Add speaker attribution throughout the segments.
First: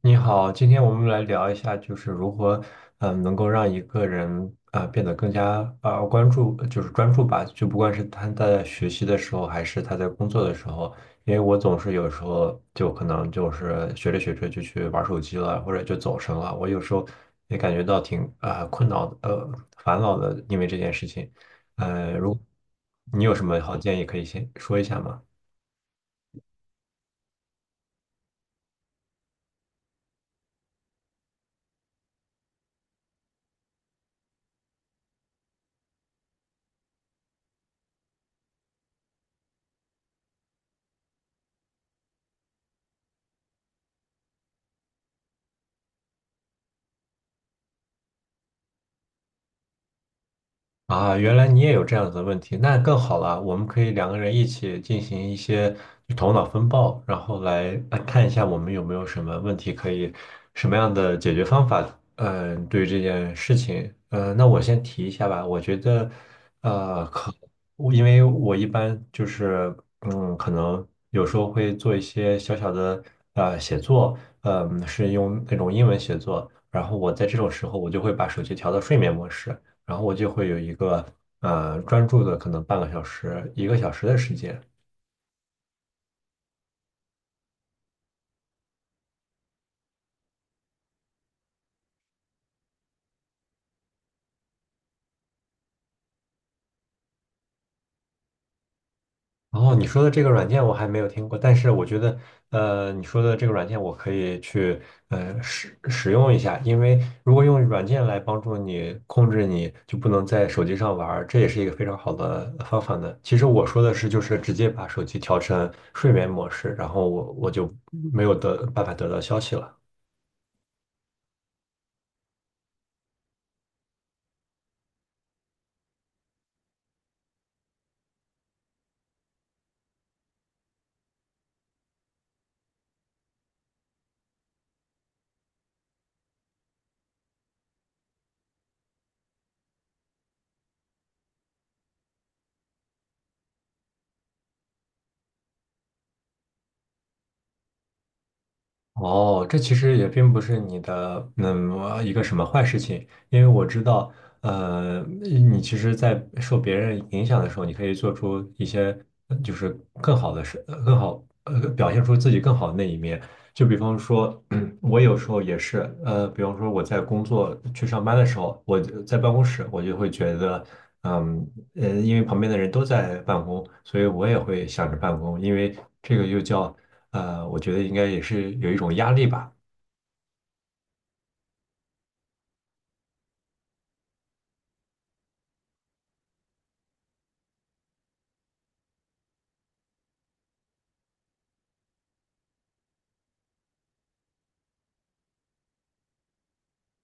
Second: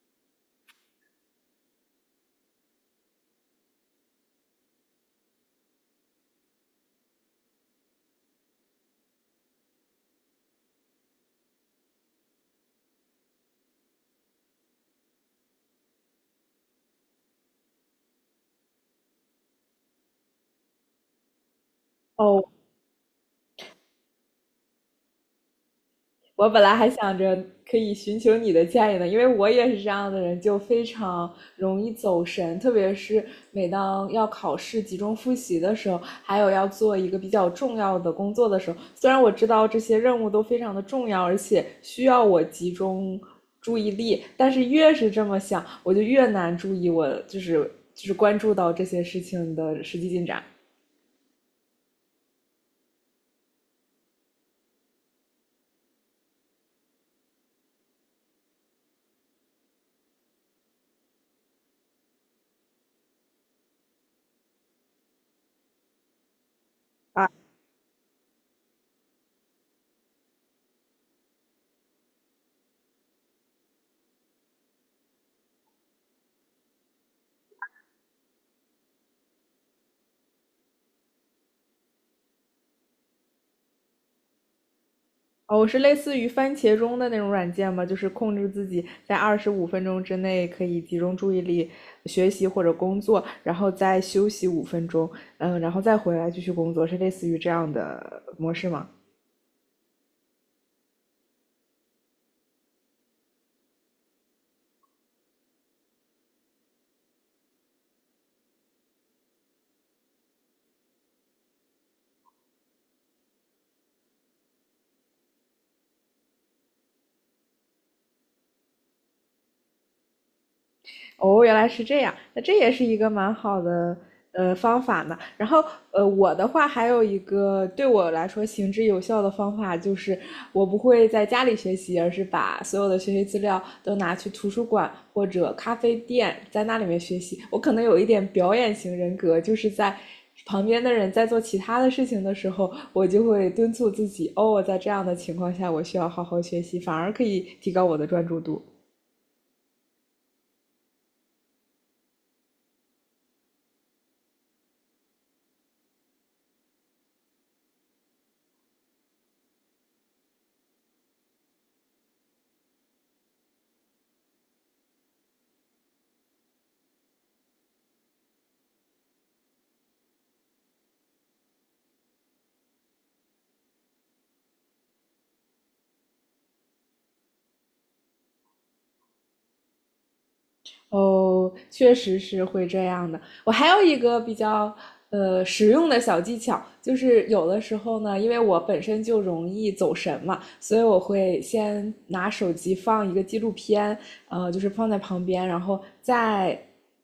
Speaker 1: 你好，今天我们来聊一下，就是如何，能够让一个人变得更加关注，就是专注吧。就不管是他在学习的时候，还是他在工作的时候，因为我总是有时候就可能就是学着学着就去玩手机了，或者就走神了。我有时候也感觉到挺困扰的，烦恼的，因为这件事情。如果
Speaker 2: 哦，
Speaker 1: 你有什么好建议可以先说一下吗？
Speaker 2: 我本来还想着可以寻求你的建议呢，因为我也是这样的人，就非常容易走神，特别是每当要考试集中复习的时候，还有要做一个比较重要的工作的时候，虽然我知道这些任务都非常的重要，而且需要我集中注意力，但是越是这么想，我就越难注意我就是关注到这些事情的实际进展。
Speaker 1: 啊，原来你也有这样子的问题，那更好了。我们可以2个人一起进行一些头脑风暴，然后来看一下我们有没有什么问题可以，什么样的解决方法。嗯、对于这件事情，那我先提一下吧。我觉得，呃，可因为我一般就是，可能有时候会做一些小小的写作，是用那种英文写作。然后我在这种时候，我就会把手机调到睡眠模式。然后我就会有一个专注的可能半个小时、1个小时的时间。
Speaker 2: 哦，我是类似于番茄钟的那种软件吗？就是控制自己在25分钟之内可以集中注意力学习或者工作，然后再休息五分钟，嗯，然后再回来继续工作，是类似于这样的模式吗？
Speaker 1: 然后你说的这个软件我还没有听过，但是我觉得你说的这个软件我可以去使用一下，因为如果用软件来帮助你控制你就不能在手机上玩儿，这也是一个非常好的方法呢。其实我说的是就是直接把手机调成睡眠模式，然后我就没有得办法得到消息了。
Speaker 2: 哦，原来是这样，那这也是一个蛮好的方法呢。然后我的话还有一个对我来说行之有效的方法，就是我不会在家里学习，而是把所有的学习资料都拿去图书馆或者咖啡店，在那里面学习。我可能有一点表演型人格，就是在旁边的人在做其他的事情的时候，我就会敦促自己，哦，在这样的情况下，我需要好好学习，反而可以提高我的专注度。
Speaker 1: 哦，这其实也并不是你的一个什么坏事情，因为我知道，你其实，在受别人影响的时候，你可以做出一些就是更好的事，呃更好呃表现出自己更好的那一面。就比方说，我有时候也是，比方说我在去上班的时候，我就在办公室，我就会觉得，嗯因为旁边的人都在办公，所以我也会想着办公，因为这个又叫。我觉得应该也是有一种压力吧。
Speaker 2: 哦，确实是会这样的。我还有一个比较实用的小技巧，就是有的时候呢，因为我本身就容易走神嘛，所以我会先拿手机放一个纪录片，就是放在旁边，然后再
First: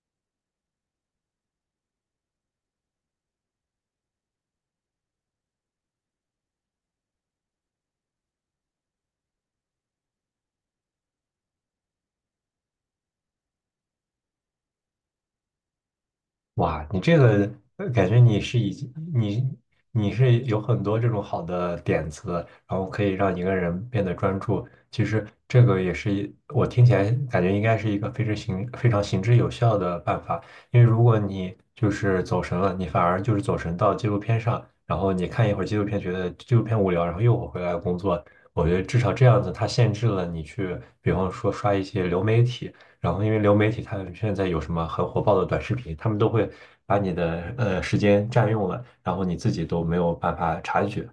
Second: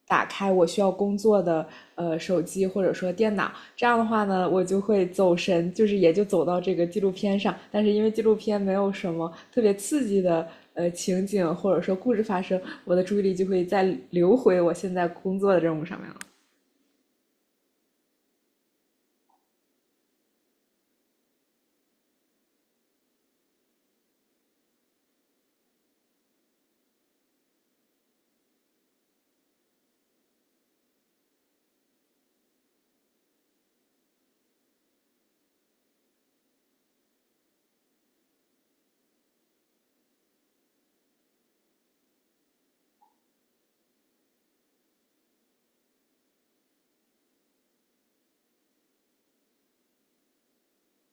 Speaker 2: 打开我需要工作的手机或者说电脑，这样的话呢，我就会走神，就是也就走到这个纪录片上。但是因为纪录片没有什么特别刺激的情景或者说故事发生，我的注意力就会再流回我现在工作的任务上面了。
Speaker 1: 哇，你这个感觉你是已经你你是有很多这种好的点子，然后可以让一个人变得专注。其实这个也是我听起来感觉应该是一个非常行之有效的办法，因为如果你就是走神了，你反而就是走神到纪录片上，然后你看一会儿纪录片，觉得纪录片无聊，然后又回来工作。我觉得至少这样子，它限制了你去，比方说刷一些流媒体。然后因为流媒体它现在有什么很火爆的短视频，他们都会把你的时间占用了，然后你自己都没有办法察觉。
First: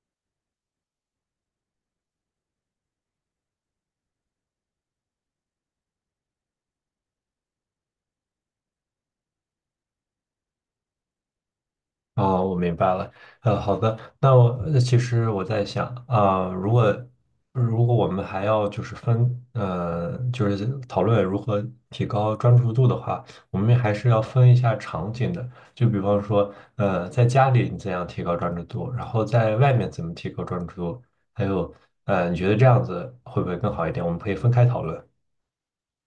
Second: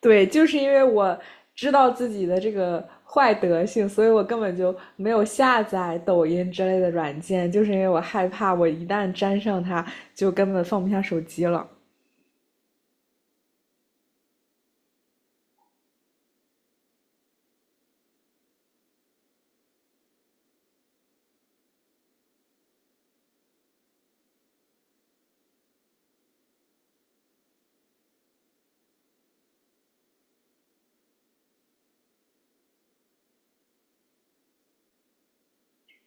Speaker 2: 对，就是因为我知道自己的这个坏德性，所以我根本就没有下载抖音之类的软件，就是因为我害怕我一旦沾上它，就根本放不下手机了。
Speaker 1: 哦，我明白了。好的，其实我在想，如果我们还要就是分，就是讨论如何提高专注度的话，我们还是要分一下场景的。就比方说，在家里你怎样提高专注度，然后在外面怎么提高专注度，还有，你觉得这样子会不会更好一点？我们可以分开讨论。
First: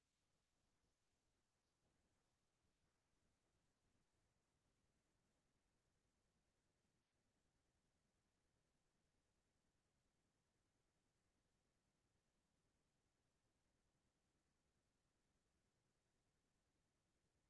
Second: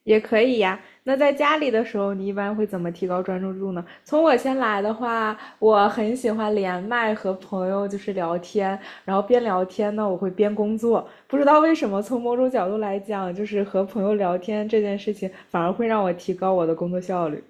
Speaker 2: 也可以呀。那在家里的时候，你一般会怎么提高专注度呢？从我先来的话，我很喜欢连麦和朋友就是聊天，然后边聊天呢，我会边工作。不知道为什么，从某种角度来讲，就是和朋友聊天这件事情，反而会让我提高我的工作效率。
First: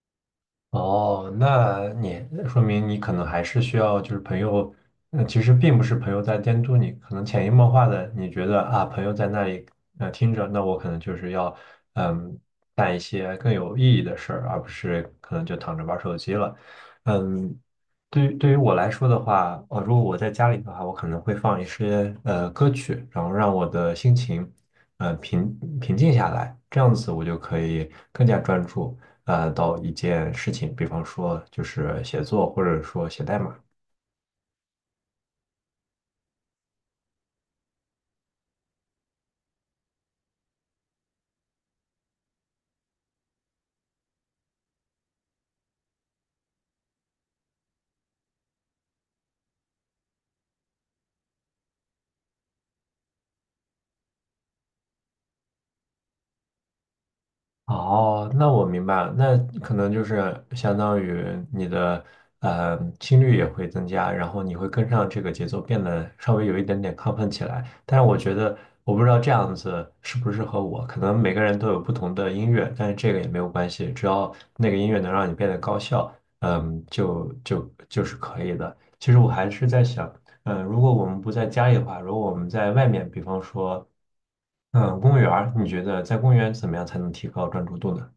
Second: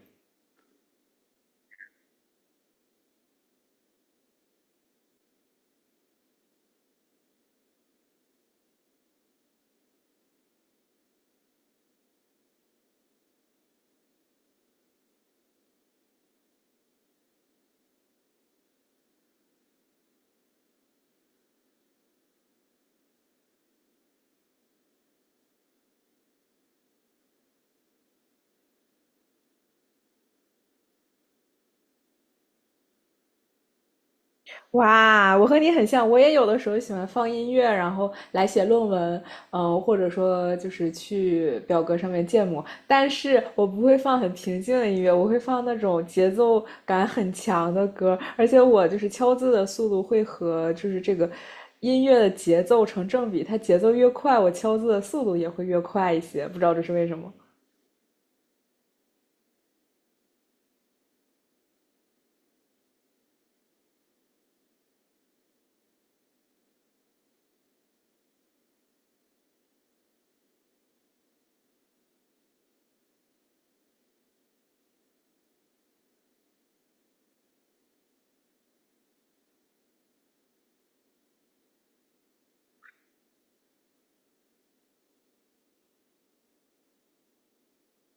Speaker 1: 哦，那你说明你可能还是需要，就是朋友，其实并不是朋友在监督你，可能潜移默化的，你觉得啊，朋友在那里听着，那我可能就是要嗯干一些更有意义的事儿，而不是可能就躺着玩手机了。嗯，对于对于我来说的话，如果我在家里的话，我可能会放一些歌曲，然后让我的心情平静下来，这样子我就可以更加专注。到一件事情，比方说就是写作或者说写代码。
Speaker 2: 哇，我和你很像，我也有的时候喜欢放音乐，然后来写论文，嗯，或者说就是去表格上面建模，但是我不会放很平静的音乐，我会放那种节奏感很强的歌，而且我就是敲字的速度会和就是这个音乐的节奏成正比，它节奏越快，我敲字的速度也会越快一些，不知道这是为什么。
Speaker 1: 哦，那我明白了，那可能就是相当于你的心率也会增加，然后你会跟上这个节奏，变得稍微有一点点亢奋起来。但是我觉得，我不知道这样子适不适合我，可能每个人都有不同的音乐，但是这个也没有关系，只要那个音乐能让你变得高效，就是可以的。其实我还是在想，如果我们不在家里的话，如果我们在外面，比方说，公园儿你觉得在公园怎么样才能提高专注度呢？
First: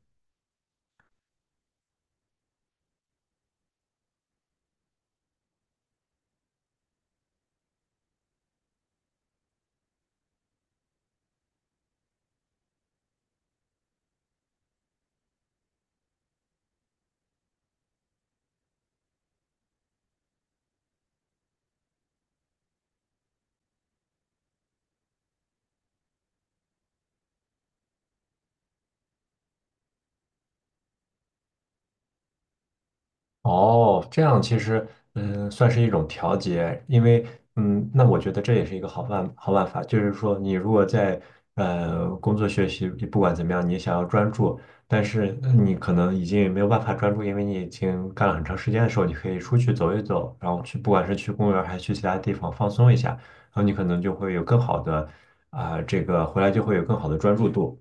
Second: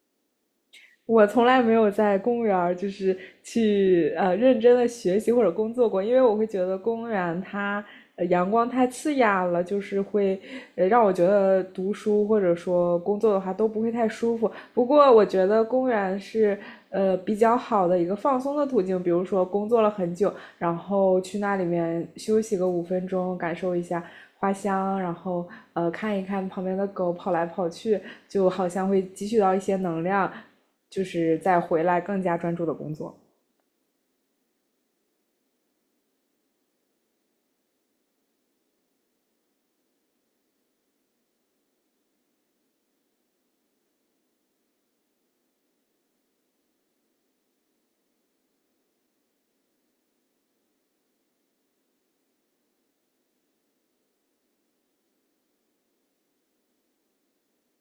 Speaker 2: 我从来没有在公园儿就是去认真的学习或者工作过，因为我会觉得公园它阳光太刺眼了，就是会让我觉得读书或者说工作的话都不会太舒服。不过我觉得公园是比较好的一个放松的途径，比如说工作了很久，然后去那里面休息个五分钟，感受一下花香，然后看一看旁边的狗跑来跑去，就好像会汲取到一些能量，就是再回来更加专注的工作。
Speaker 1: 哦，这样其实算是一种调节，因为那我觉得这也是一个好办法，就是说你如果在工作学习，不管怎么样，你想要专注，但是你可能已经没有办法专注，因为你已经干了很长时间的时候，你可以出去走一走，然后去不管是去公园儿还是去其他地方放松一下，然后你可能就会有更好的回来就会有更好的专注度。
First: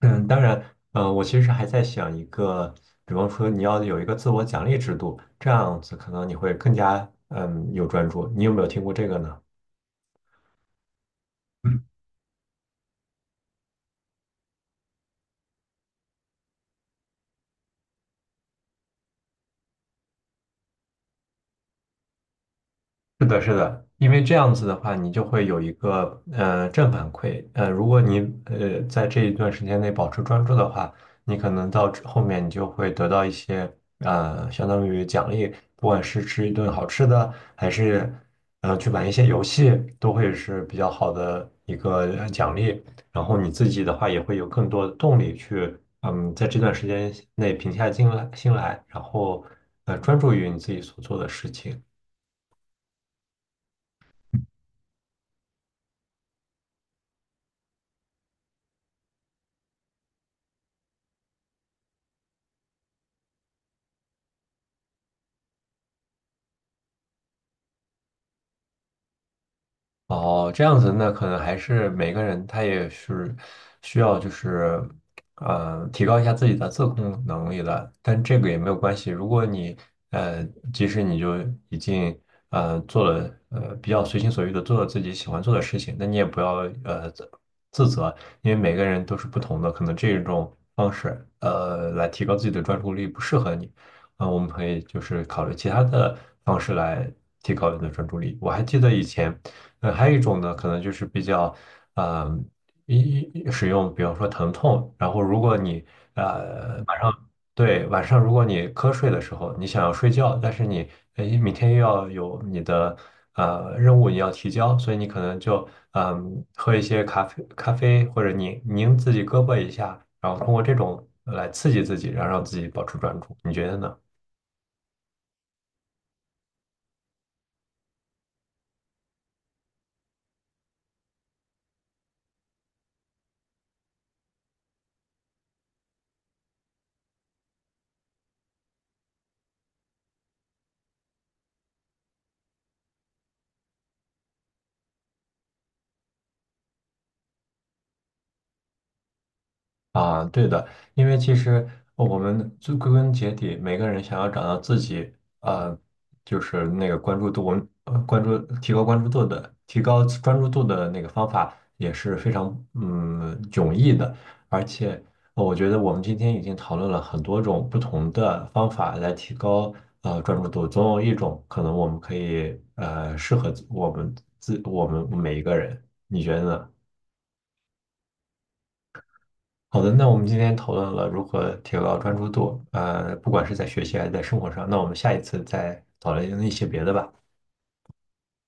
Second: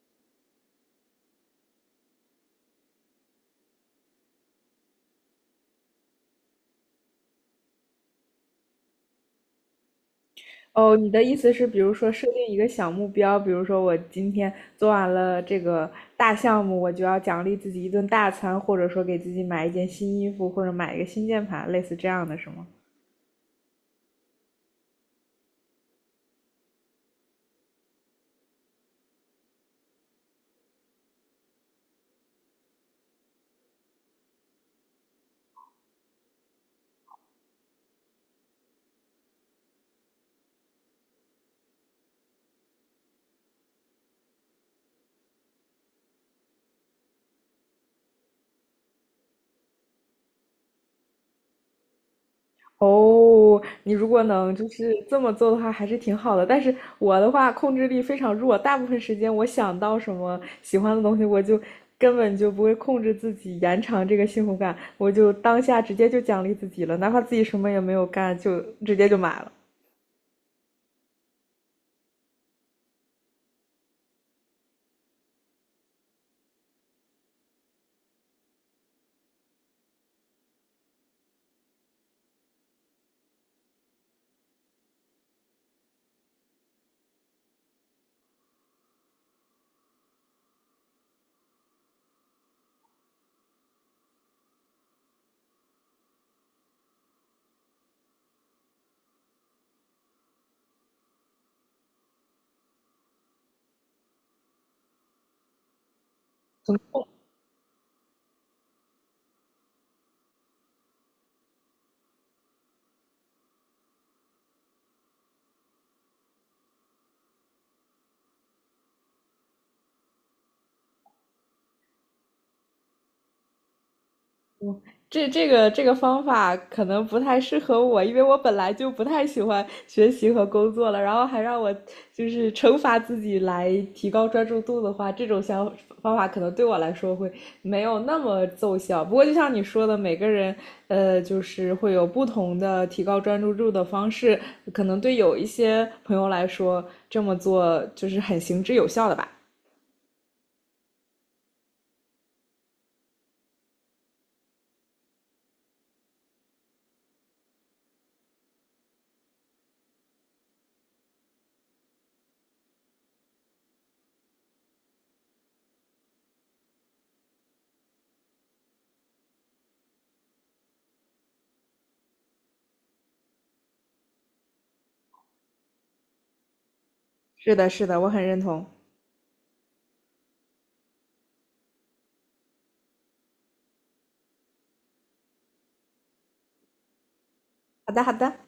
Speaker 1: 当然，我其实还在想一个，比方说你要有一个自我奖励制度，这样子可能你会更加有专注。你有没有听过这个呢？
Speaker 2: 哦，你的意思是，比如说设定一个小目标，比如说我今天做完了这个大项目，我就要奖励自己一顿大餐，或者说给自己买一件新衣服，或者买一个新键盘，类似这样的是吗？
Speaker 1: 是的，是的，因为这样子的话，你就会有一个正反馈。如果你在这一段时间内保持专注的话，你可能到之后面你就会得到一些相当于奖励，不管是吃一顿好吃的，还是去玩一些游戏，都会是比较好的一个奖励。然后你自己的话也会有更多的动力去在这段时间内平下心来，然后专注于你自己所做的事情。
Speaker 2: 哦，你如果能就是这么做的话，还是挺好的。但是我的话，控制力非常弱，大部分时间我想到什么喜欢的东西，我就根本就不会控制自己延长这个幸福感，我就当下直接就奖励自己了，哪怕自己什么也没有干，就直接就买了。
Speaker 1: 哦，这样子，那可能还是每个人他也是需要，就是，提高一下自己的自控能力的。但这个也没有关系，如果你，呃，即使你就已经，做了，比较随心所欲的做了自己喜欢做的事情，那你也不要，呃，自自责，因为每个人都是不同的，可能这种方式，来提高自己的专注力不适合你。我们可以就是考虑其他的方式来提高你的专注力。我还记得以前，还有一种呢，可能就是比较，嗯，一一使用，比方说疼痛，然后如果你呃晚上对晚上如果你瞌睡的时候，你想要睡觉，但是你明天又要有你的任务你要提交，所以你可能就喝一些咖啡或者拧拧自己胳膊一下，然后通过这种来刺激自己，然后让自己保持专注，你觉得呢？
Speaker 2: 这个方法可能不太适合我，因为我本来就不太喜欢学习和工作了，然后还让我就是惩罚自己来提高专注度的话，这种想方法可能对我来说会没有那么奏效。不过就像你说的，每个人就是会有不同的提高专注度的方式，可能对有一些朋友来说这么做就是很行之有效的吧。
Speaker 1: 啊，对的，因为其实我们最归根结底，每个人想要找到自己，呃，就是那个关注度，我们呃关注提高关注度的，提高专注度的那个方法也是非常迥异的，而且我觉得我们今天已经讨论了很多种不同的方法来提高专注度，总有一种可能我们可以呃适合自我们自我们每一个人，你觉得呢？
Speaker 2: 是的，是的，我很认同。
Speaker 1: 好的，那我们今天讨论了如何提高专注度，不管是在学习还是在生活上，那我们下一次再讨论一些别的吧。
Speaker 2: 好的，好的。